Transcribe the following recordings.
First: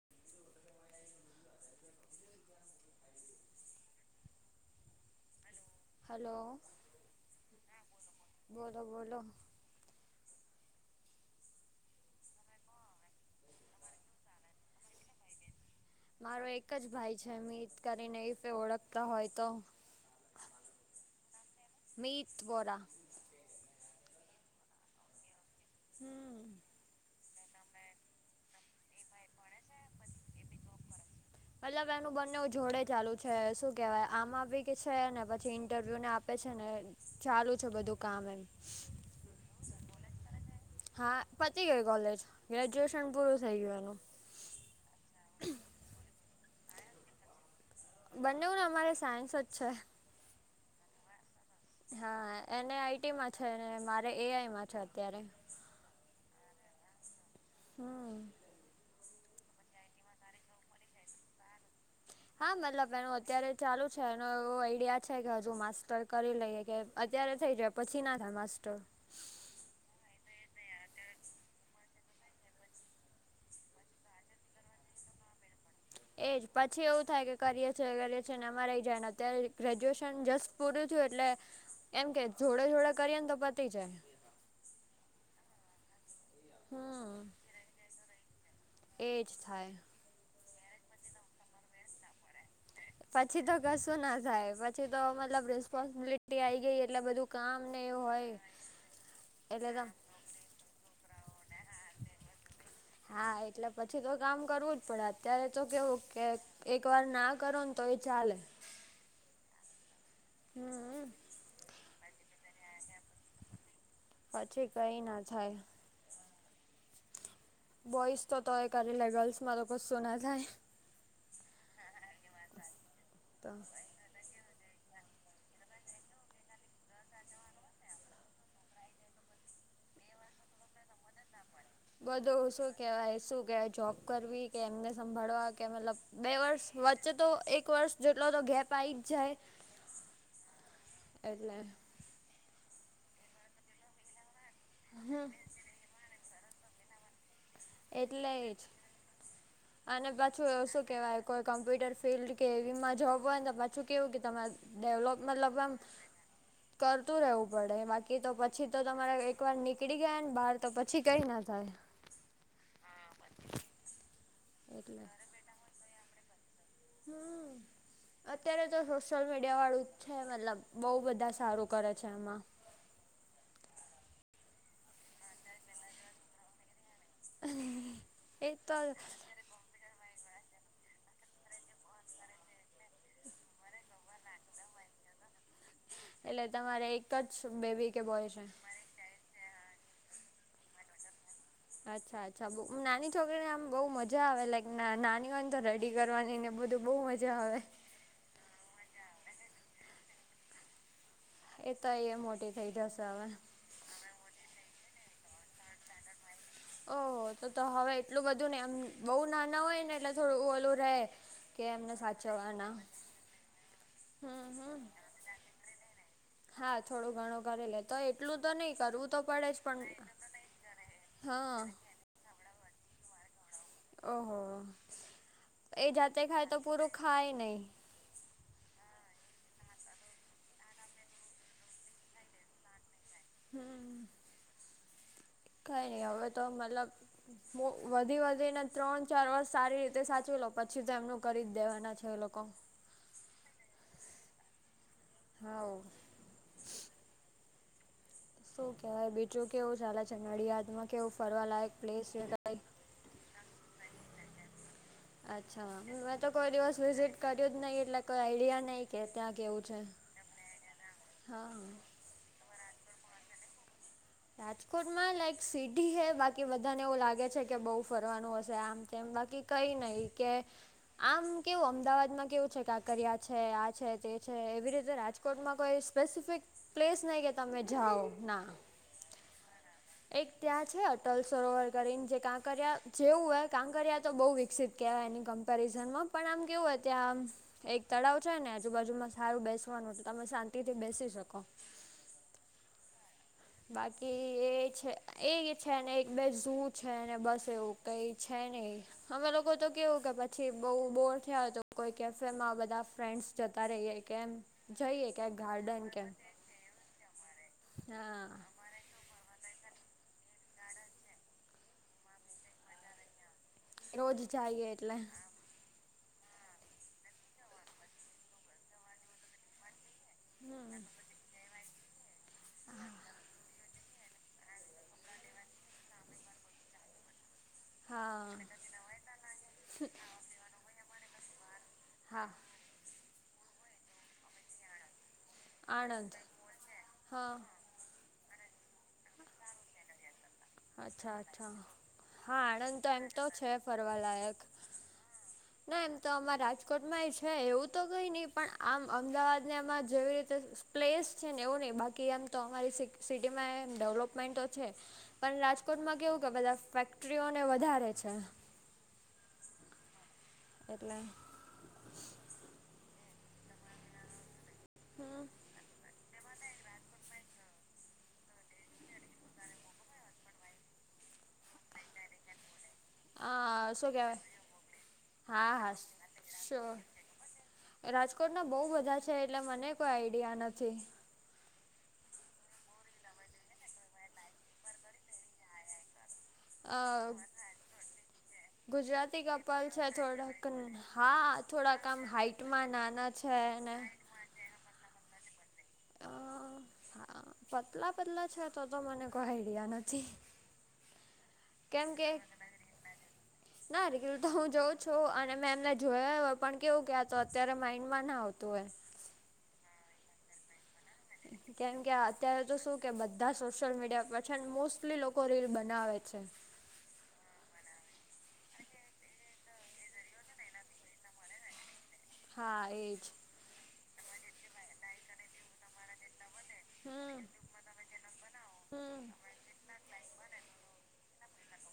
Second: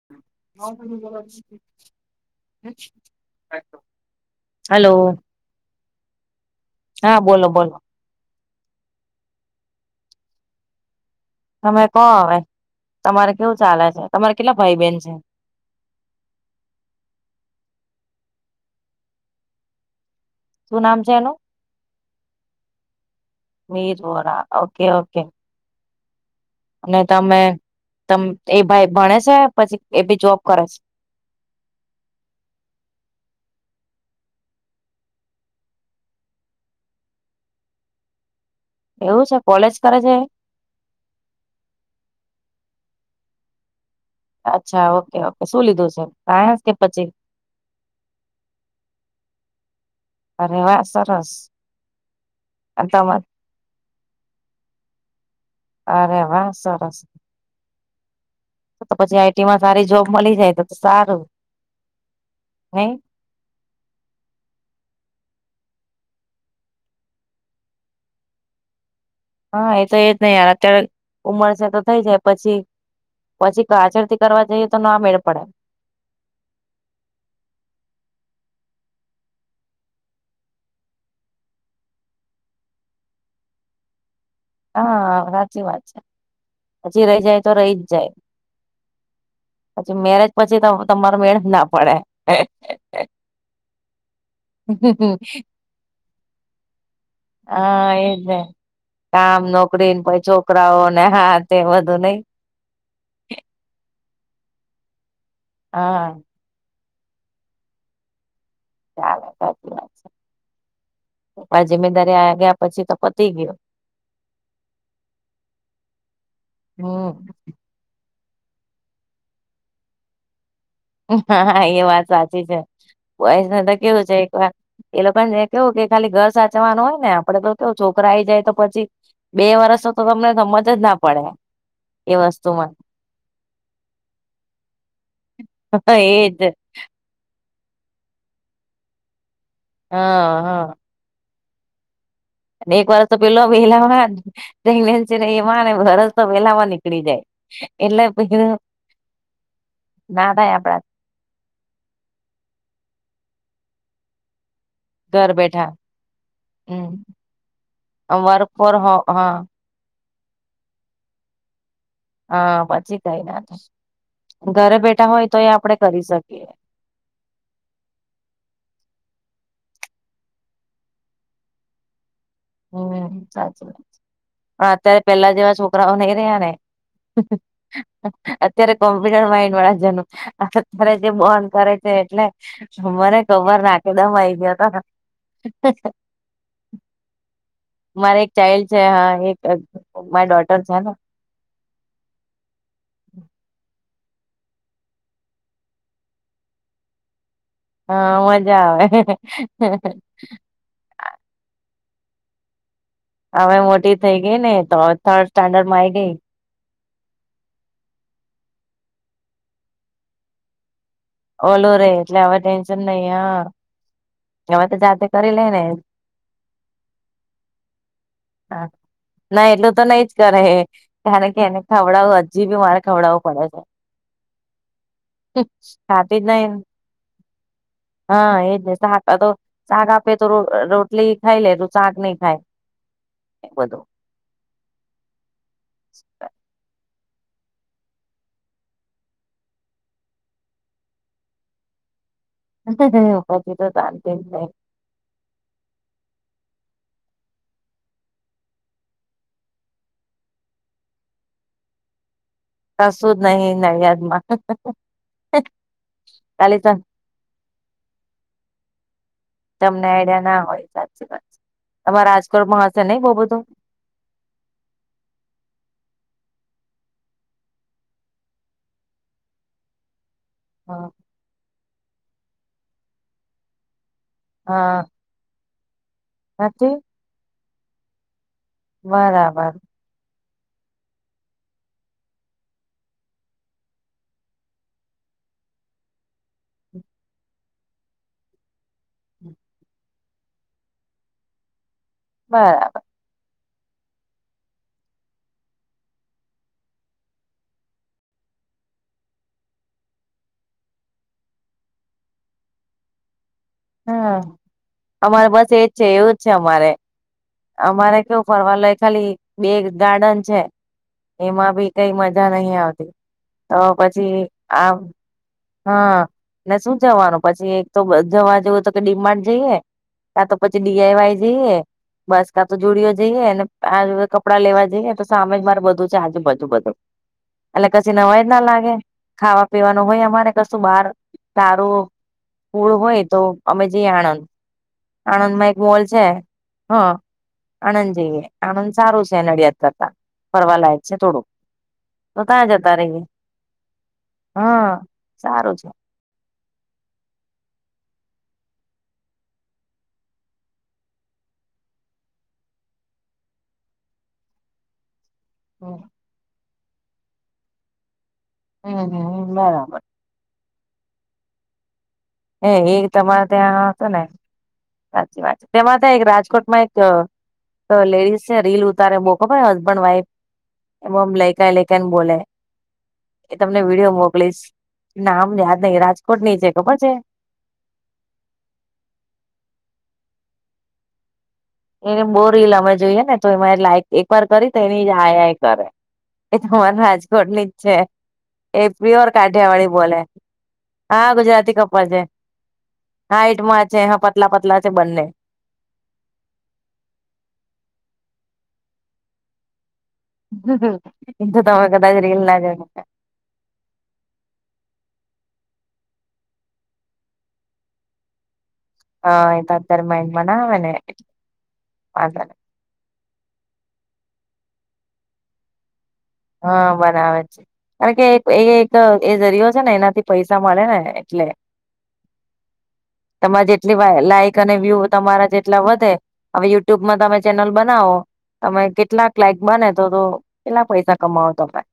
[inaudible] Hello. Hello. હા, બોલો-બોલો. બોલો-બોલો. તમે કહો હવે. તમારે કેવું ચાલે છે? તમારે કેટલા ભાઈ-બહેન છે? મારો એક જ ભાઈ છે, મિત કરીને. ઈફ એ ઓળખતા હોય તો. શું નામ છે એનું? મીત વોરા મીર વોહરા, ઓકે-ઓકે. હમ્મ. અને તમે તમ એ ભાઈ ભણે છે? પછી એ બી જોબ કરે છ? મતલબ એનું બંનેવ જોડે ચાલુ છે. શું કહેવાય? આમાં બી કે છે, ને પછી ઇન્ટરવ્યુ ને એ આપે છે ને ચાલુ છે બધું કામ એનું. એવું છે. કોલેજ કરે છે એ? હા, પતી ગયું કોલેજ. ગ્રેજ્યુએશન પૂરું ગયું એનું. અચ્છા, ઓકે-ઓકે. શું લીધું છે? સાયન્સ કે પછી? બંનેવ ને અમારે સાયન્સ જ છે. અરે વાહ! સરસ. હા. એને આઈ ટી તમા માં છે, ને મારે એ આઈ માં છે અત્યારે. અરે વાહ! સરસ. હમ્મ. તો-તો પછી આઈ ટી માં સારી જોબ મલી જાય તો-તો સારું. હા. નહી મતલબ એનો અત્યારે ચાલુ છે. એનો એવો આઈડિયા છે કે હજુ માસ્ટર કરી લઈએ, કે અત્યારે થઈ જાય. પછી ના થાય માસ્ટર. હા, એ તો એજ ને યાર. અત્યારે ઉમર છે, તો થઈ જાય. પછી પછી પાછળથી કરવા જઈએ તો ના મેળ પડે. એજ. પછી એવું થાય કે કરીએ છીએ ગ્રેજ્યુએશન, ને આમા રહી જાય. ને અત્યારે ગ્રેજ્યુએશન જસ્ટ પૂરું થયું એટલે એમ કે જોડે-જોડે કરીએ ને તો પતી જાય. હા, હાચી વાત છે. પછી હમ રહી જાય તો રહી જ જાય. એજ થાય પછી મેરેજ પછી તો તમારો મેળ જ ના પડે. પછી તો કશું ના થાય. પછી તો મતલબ રિસ્પોન્સિબિલિટી આઈ ગઈ એટલે બધું કામ ને હા એવું એજ હોય ને કામ, એટલે તો નોકરી ને પઈ છોકરાઓ ને હા. તે બધું નહીં? હા, એટલે પછી તો કામ કરવું જ પડે અત્યારે તો કેવું હા કે... એક વાર ના કરો ને તો એ ચાલે. [unintelligible] હમ આ જમીદાર આવ્યા પછી તો પતી ગયું. એ કઈ ના થાય. હમ્મ. બોઈસ તો તોય કરે ગર્લ્સમાં તો કશું ના થાય. હા, હા એ વાત સાચી છે, બોયસને તો કેવું છે એક વાર... એ લોકોને કેવું કે ખાલી ઘર સાચવાના હોય ને આપડે તો છોકરા આઈ જાય તો પછી... બે વરસ તો તમને સમજ જ ના પડે. એ બધું ઓ શું વસ્તુમાં કેવાય શું કે જોબ કરવી કે એમને સંભાળવા... કે મતલબ બે એજ વર્ષ વચ્ચે તો એક વર્ષ જેટલો તો ગેપ આવી જ જાય- - હા હા. એટલે- - એક વાર તો પેલો વહેલામાંગ છે ને એમાં વરસ તો વહેલામાં નીકળી જાય- - એટલે પ કીધૂ અને પાછું એવું શું કેવાય કોઈ કોમ્પ્યુટર ફિલ્ડ કે એવીમાં જોબ હોય ને પાછું કેવું કે તમારે ડેવલોપ ઘર મતલબ બેઠા આમ- - હમ તરતું રહેવું પડે બાકી તો વર્ક પછી ફોર તો હો તમારે હા એકવાર નીક નીકલી ગયા ને બાર તો પછી કઈ ના થાય- - હા પછી કઈ ના થાય ઘરે એટલે બેઠા હોય તોય આપડે કરી શકીએ- - હમ- - અત્યારે તો સોશિયલ મીડિયા વાળું છે મતલબ બઉ બધા સારું કરે છે એમાં- - હમ સાચું. અત્યારે પેલા જેવા છોકરાઓ નહી રહ્યા ને- - એ અત્યારે તો કોમ્પ્યુટર માઇન્ડ વાળા જનો- - અત્યારે જે બોંન કરે છે એટલે મને ખબર નાખે- - એકદમ આઇ ગયા હતા. એટલે તમારે એક જ બેબી કે બોય છે. જે હા એક જ મારી ડોટર છે ને- - અચ્છા અચ્છા બ નાની છોકરીને આમ બહુ મજા આવે લાઈક નાની હોય ને તો રેડી કરવાની ને બધું બહુ મજા- - જો હવે હા મજા આવે- - એ તો એય મોટી થઇ જશે. હવે મોટી થઈ ગઈને એ તો હવે થર્ડ સ્ટાન્ડર્ડ માં આઈ ગઈ- - ઓહો તો તો હવે એટલું બધું ને એમ બહુ નાના હોય ને એટલે થોડું ઓલું રહે. કે ઓલું રે એમને એટલે હવે સાચવવાના ટેન્શન નઈ હ હમ હવે તો હમ જાતે કરી લે ને- - હા થોડું ઘણું કરી લે તોય એટલું તો હા નહી કરવું તો પડે જ પણ- - તારે છેને ખવડાવો હજી બી મારે ખવડાવો- - ઓહો એ ખાતી જાતે જ નહી ખાય ને. તો પૂરું ખાય નહી. હા એ જ ને ચાર આ તો શાક આપે તો રોટલી ખાઈ લે તો શાક નહી ખાય બધું. કંઈ નહી હવે તો મતલબ- - વધી વધીને ત્રણ ચાર વર્ષ સારી રીતે સાચવી લો પછી તો જમનું કરી જ દેવાના છે એ લોકો- - અ કઈ તો- - હા. શું કેહેવાય, બીજું કેવું ચાલે છે, નડિયાદ માં કેવું ફરવા લાયક પ્લેસ- કઈ -કશું જ નહી નડીયાદ માં- અચ્છા, મેં તો કોઈ દિવસ વિઝિટ કર્યું જ નહી એટલે કોઈ આઈડિયા નહી. કે- ત્યાં કેવું છે -તમને આઈડિયા ના હોય, સાચી વાત. હા તમારા રાજકોટમાં હશે? નહી બહુ બધું- રાજકોટમાં લાઈક સિટી છે. બાકી બધાને એવું લાગે છે કે, બહુ ફરવાનું હશે આમ તેમ બાકી- કઈ નહી, કે આમ કેવું, અમદાવાદમાં કેવું છે કાંકરિયા છે આ છે તે- -છે એવી હા રીતે રાજકોટમાં કોઈ સ્પેસિફિક નથી પ્લેસ નહી, કે તમે જાઓ ના- બરાબર. એક ત્યાં છે, અટલ સરોવર કરીને, જે કાંકરિયા જેવું. કાંકરિયા તો બહુ વિકસિત- -કેવાય એની કમ્પેરિઝનમાં પણ કેવુંય ત્યાં આ- એક તળાવ છે ને સારું બેસવાનું છે તમે શાંતિ થી બેસી શકો. - બરાબર. બાકી એ છે છે ને એક બે ઝુ ને બસ એવું કઈ છે ને- -અમે લોકો તો કેવું કે, પછી બઉ બોર થયા તો કોઈ કેફેમાં બધા ફ્રેન્ડ્સ- જતા રહીએ હા કેમ જઈએ કે અમારે બસ એજ ગાર્ડન છે કેમ એવું જ છે અમારે અમારે કેવું હા ફરવલો ખાલી ગાર્ડન છે એમાં બી કઈ મજા નહી આવતી તો રોજ પછી જઈએ આમ. એટલે હા, શું જવાનું પછી એક તો જવા જેવું તો કે ડી માટૅ જઈએ. ક્યાં તો પછી ડીઆઈ વાઈ જઈએ. બસ કા તો જુડીયો જઈએ, અને આ કપડાં લેવા જઈએ, તો સામે જ મારે બધું છે આજે બધું બધું. એટલે કશી નવાઈજ હા ના લાગે, ખાવા પીવાનું હોય અમારે - કશું બાર સારૂ- હા પૂળ હોય તો અમે જઈએ આણંદ, આણંદ માં એક મોલ છે. આણંદ હા આણંદ જઈએ, આણંદ સારું છે નડિયાદ કરતાં. ફરવા લાયક છે અચ્છા થોડુંક, અચ્છા તો હા ત્યાં જતા આણંદ તો રહીએ. એમ તો છે ફરવાલાયક હમ સારું ના એમ તો અમારા રાજકોટમાં છે. એવું તો કઈ નહી, પણ આમ અમદાવાદ ને આમાં જેવી રીતે- -પ્લેસ છે ને એવું નહીં, બાકી એમ તો અમારી સિટીમાં એમ ડેવલપમેન્ટો છે. પણ રાજકોટમાં કેવું કે બધા ફેક્ટરીઓને વધારે છે. હ હ બરાબર. એટલે હ ગીર તમારે ત્યાં હશે ને? સાચી હમ વાત, છે તેમાં તે એક રાજકોટમાં એક- તો લેડીસને રીલ ઉતારે બઉ ખબર હસબન્ડ વાઇફ એમ એ લેકાઈ લેકાઈ ને બોલે. એ તમને આ શું વિડીિયો કહેવાય મોકલીશ. નામ હા યાદ હા નહી રાજકોટની છે, શ્યોર ખબર છે? રાજકોટના બહું બધા છે, એટલે મને કોઈ આઈડિયા નથી. એને બઉ રીલ અમે જોઈએ ને, તો એમાં લાઈક એક વાર કરી તો એની આઈ આઈ કરે. એ તો અમાર અ રાજકોટની જ છે. એ પ્યોર ગુજરાતી કાઠિયા કપલ વાળી છે, બોલે હા ગુજરાતી કપલ થોડાક છે આમ હાઈટ- નાના હા છે. હાઈટમાં ને હા પતલા પતલા છે બંને. અ પતલા પતલા છે તો તો મને કોઈ આઈડિયા નથી. હમ [unintelligible] એ તવા કેમ ગદા [unintelligible] કે જ એલાજ [unintelligible] ના રિલ તો હું જાઉં છું. અને મેં એમને જોયા હોય, પણ કેવું કે તો અત્યારે માઈન્ડ માં ના આવતું હોય. હા એ તરત જ એ માઈન્ડમાં ના આવેને. કેમ કે અત્યારે તો શું કે બધા સોશિયલ મીડિયા પર છે ને મોસ્ટલી લોકો રીલ બનાવે છે. હા બનાવે છે. કારણ કે એ એક એ જરિયો છે ને એનાથી પૈસા મળે ને એટલે. હા એજ. તમારે જેટલી લાઈક અને વ્યુ તમારા જેટલા વધે હવે યુટ્યુબમાં હમ તમે ચેનલ બનાવો તમે હમ. કેટલાક લાઈક બને તો તો કેટલાક પૈસા કમાવતો. [unintelligible]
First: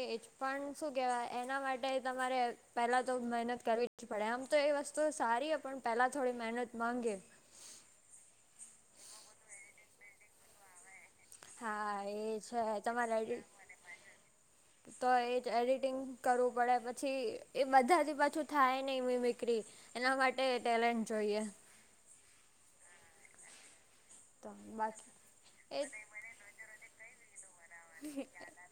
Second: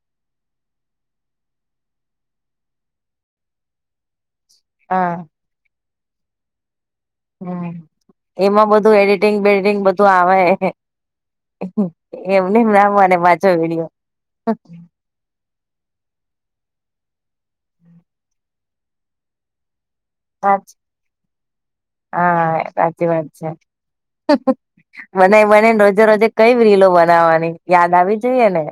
એજ પણ શું કેવાય એના માટે પહેલા તો મહેનત કરવી પડે આમ તો એ વસ્તુ હા સારી પણ પહેલા થોડી મહેનત માંગે હમ એમાં બધું એડિટિંગ બેડિટિંગ બધું આવે. હા એ અમને છે [unintelligible] તમારે પાછો વિડિઓ તો એ જ એડિટિંગ કરવું પડે પછી એ બધાથી પાછું થાય નને એમ મીકરી. એના માટે સાચ ટેલેન્ટ જોઈએ. હા, સાચી વાત છે. તો બાકી [unintelligible] બના બનેને એ રોજે રોજે કઈ રીલો બનાવવાની યાદ આવી જોઈએ ને.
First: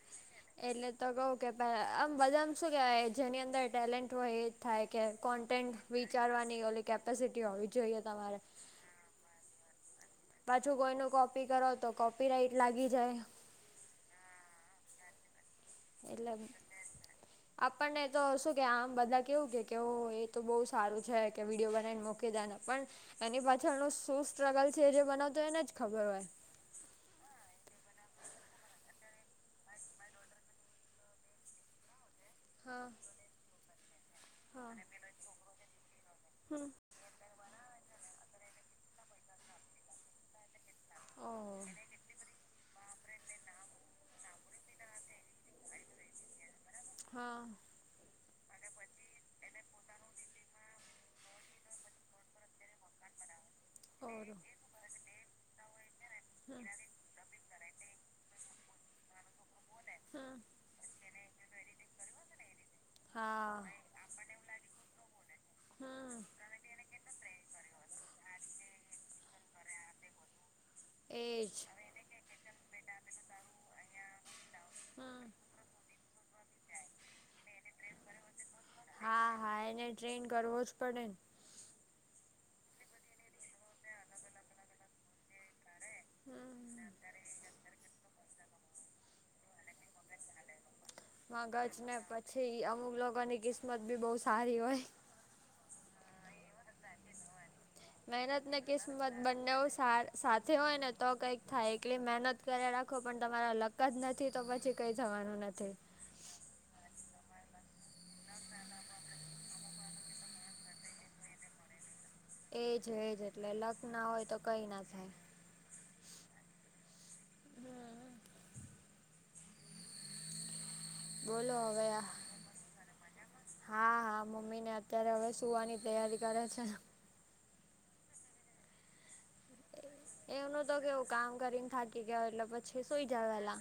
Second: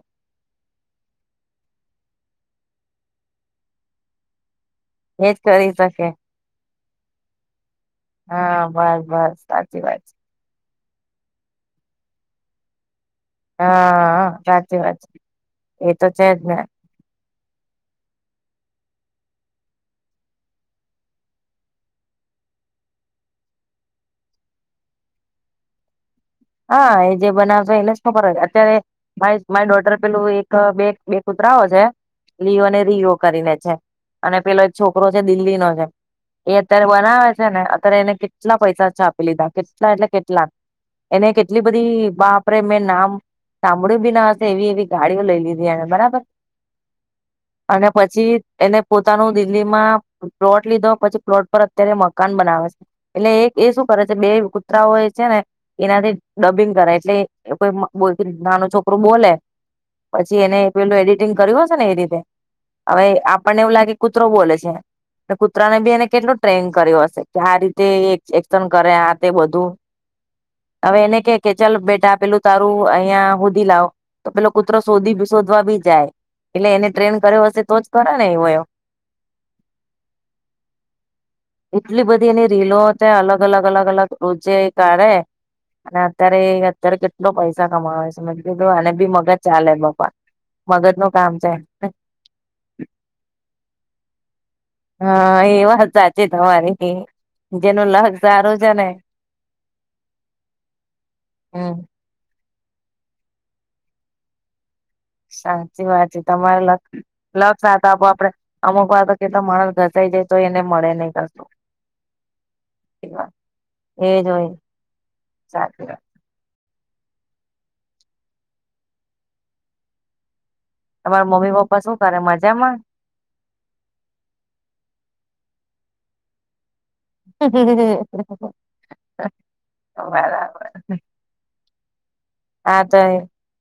એટલે તો કહુ કે [unintelligible] આમ બધામાં શું કેહેવાય. જેની અંદર ટેલેન્ટ હોય એ જ થાય. કે એજ કરી કોન્ટેન્ટ શકે વિચારવાની ઓલી કેપેસિટી હોવી જોઈએ. તમારે હા, બસ બસ સાચી વાત છે. પાછું કોઈનનુંં કોપી કરો તો, કોપી રાઈટ લાગી જાય. હા, સાચી વાત છે. એ તો છે એટલે જ ને આપણને તો શું કે આમ બધા કેવું કે, કે એ તો બહુ સારું છે, કે વિડિયો બનાવીને મોક [unintelligible] કા પણ એની પાછળનું શું સ્ટ્રગલ છે. જે બનાવતો એને જ ખબર હોય. હા, એ જે બનાવે એને જ ખબર હો અત્યારે ભાઈ મારી ડોટર પેલું એક બે બે કૂતરાઓ છે. લિઓને, હા રિઓ કરીને છે અને પેલો એક હા છોકરો છે દિલ્હીનો છે. એ અત્યારે બનાવે છે ને, અત્યારે એને કેટલા પૈસા છાપી લીધા. કેટલા એટલે કેટલા એને ઓહ કેટલી બધી બાપરે મેં નામ સાંભળ્યું બી ના હશે એવી એવી ગાડીઓ લઈ લીધી એને બરાબર. હા અને પછી એને પોતાનું દિલ્હીમાં પ્લોટ લીધો. પછી પ્લોટ પર અત્યારે મકાન બનાવે છે. એટલે એક એ શું કરે છે, બે ઓરું કૂતરાઓ એ છે ને એનાથી હમ ડબિંગ કરાય. એટલે કોઈ નાનું છોકરું બોલે. પછી હમ એને પેલું એડેટીગ કર્યું હશેને એ રીતે હવે, આપણને હા એવું લાગે કૂતરો બોલે છે. કૂતરાને બી એને હમ કેટલો ટ્રેન કર્યો હશે. કે આ રીતે એ એક્શન કરે. આ તે બધું હવે, એને કે, કે એજ ચાલ બેટા પેલું તારું અહિયાં સુધી લાવો. તો પેલો કૂતરો શોધી, હમ શોધવા બી જાય. એટલે એને ટ્રેન કર્યો હશે, તો જ કરે ને એવું એ. હા હા. એને ટ્રેન કરવો જ પડેને. એટલી બધી એની રીલો તે અલગ અલગ અલગ અલગ રોજે કાઢે અને અત્યારે, હમ અત્યારે કેટલો પૈસા કમાવે છે. કીધું આને બી મગજ ચાલે. મગજ નું કામ છે મગજને પછી અમુક લોકોની કિસ્મત બી બહુ સારી હોય. હા, એ વાત હાચી તમારી. જેનો લા મહેનત ને કિસ્મત બંનેવ સા સાથે હોયને, તો કંઈક થાય. હમ એકલી મહેનત કર્યે રાખો પણ તમારા લક જ નથી તો પછી કઈ થવાનું નથી સાાચી વાત છે. તમારે લક લક સાથ આપવું આપણે, અમુક વાર તો કેટલો માણસ ઘસાઈ જાય, તો એને મળે નહીં કશું. એ એજ-એજ. વાત એટલે લક ના એ હોય જ તો કંઈ ના થાય. સાચી વાત. હમ્મ. તમારા મમ્મી બોલો પપ્પા હવે શું કરે? મજામાં? હા, હા. મમ્મીને અત્યારે હવે સુવાની તૈયારી કરે છે. [inaudible] એમનું બરાબર તો કેવું, કામ કરીન થાકી ગયા હોય, એટલે હા પછી તો સુઈ એ, જાય વેલા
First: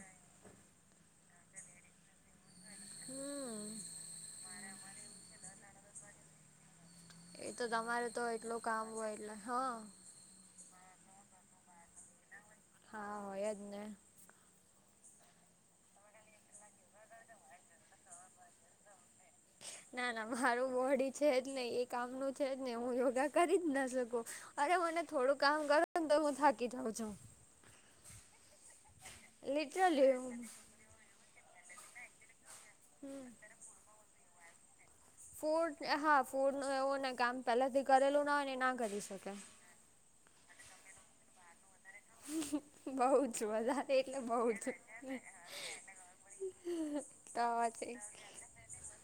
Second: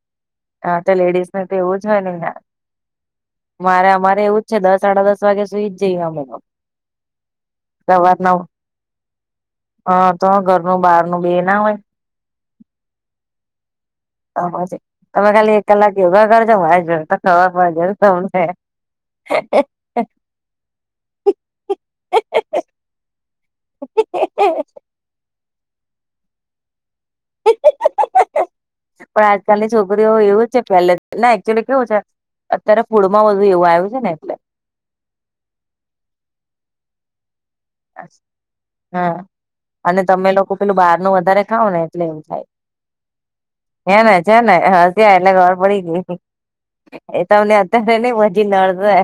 હા તો લેડીઝનું તો એવું જ હોયને યાર. હમ મારે અમારે એવું જ છે. દસ, સાડા દસ વાગે સુઈ જ જઈએ [unintelligible] એ તો તમારે તો સવારના એટલું કામ હોય એટલે. હા. તો ઘરનું, બહારનું બે ના હોય. હા, હોય જ ને. તો પછી. તમે ખાલી એક કલાક યોગા કરજો. [unintelligible] ના, ના મારું બોડી છે જ નહીં. એ કામનું છે જ ને હું યોગા કરી જ ના શકું. અરે મને થોડું કામ કરું ને તોય હું થાકી જાઉં છું. પણ આજકાલની છોકરીઓ એવું લિટરલી જ છે પહેલે જ, ના એકચુલી કેવું છે અત્યારે ફૂડ માં વધુ એવું આયું છે ને એટલે ફૂડ, હા ફૂડ નું એવું, ને કામ પહેલેથી કરેલું ના હોય ને એ ના કરી હા શકે. અને તમે લોકો પહેલું બહાર નું વધારે ખાવ ને એટલે એવું થાય. બહુ જ હે વધારે ને? એટલે છે બહુ ને? જ હસી આઈ એટલે ખબર પડી ગઈ. એ તો તમને અત્યારે પછી નહીં, પછી નડશે.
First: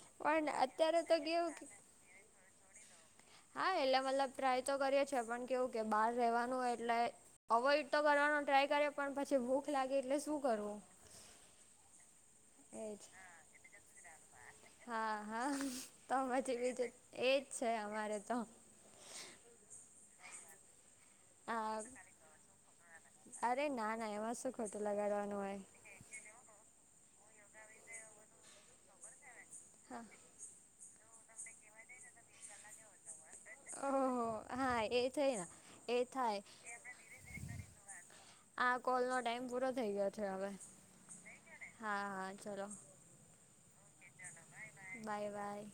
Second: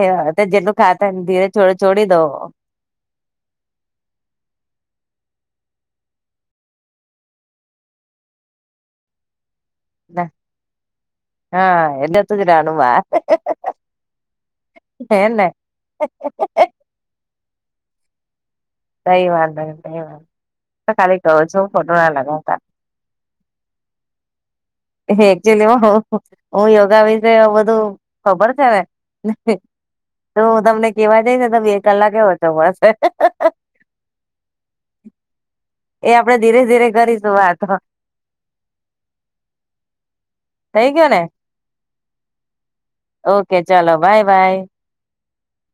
એ તે પણ જેટલું અત્યારે ખાતાન તો ધીરે કેવું છોડ છોડી દો. હા. એટલે મતલબ ટ્રાય તો કરીએે છીએ, પણ કેવું કે બાર રહેવાનું હોય એટલે અવોઈડ તો કરવાનું ટ્રાય કરીએ, પણ પછી ભૂખ લાગે એટલે શું કરવું? હા. એટલે તું જ એ રાનુંમાં જ. હા, હેને હા. તમારે જેવી રીતે એજ છે અમારે તો. કંઈ વાંધો નથી એમ. હુ તો ખાલી કવ છું, હા ખોટુ ના લગાડતા. અરે ના-ના. એમા શું ખોટું લગાડવાનું હોય એક્ચ્યુલી હુ હું યોગા વિશે એવુ બધું ખબર છે ને. જો હું તમને કહેવા જાઈશને તો બે કલાકેય ઓછો પડશે. ઓહો! હા એ થઈ ના. એ આપણે ધીરે-ધીરે કરીશું વાત. આ કોલ નો ટાઈમ પૂરો થઈ ગયો છે હવે. થઈ ગયો ને. હા હા ચલો ઓકે ચાલો બાય-બાય. બાય-બાય.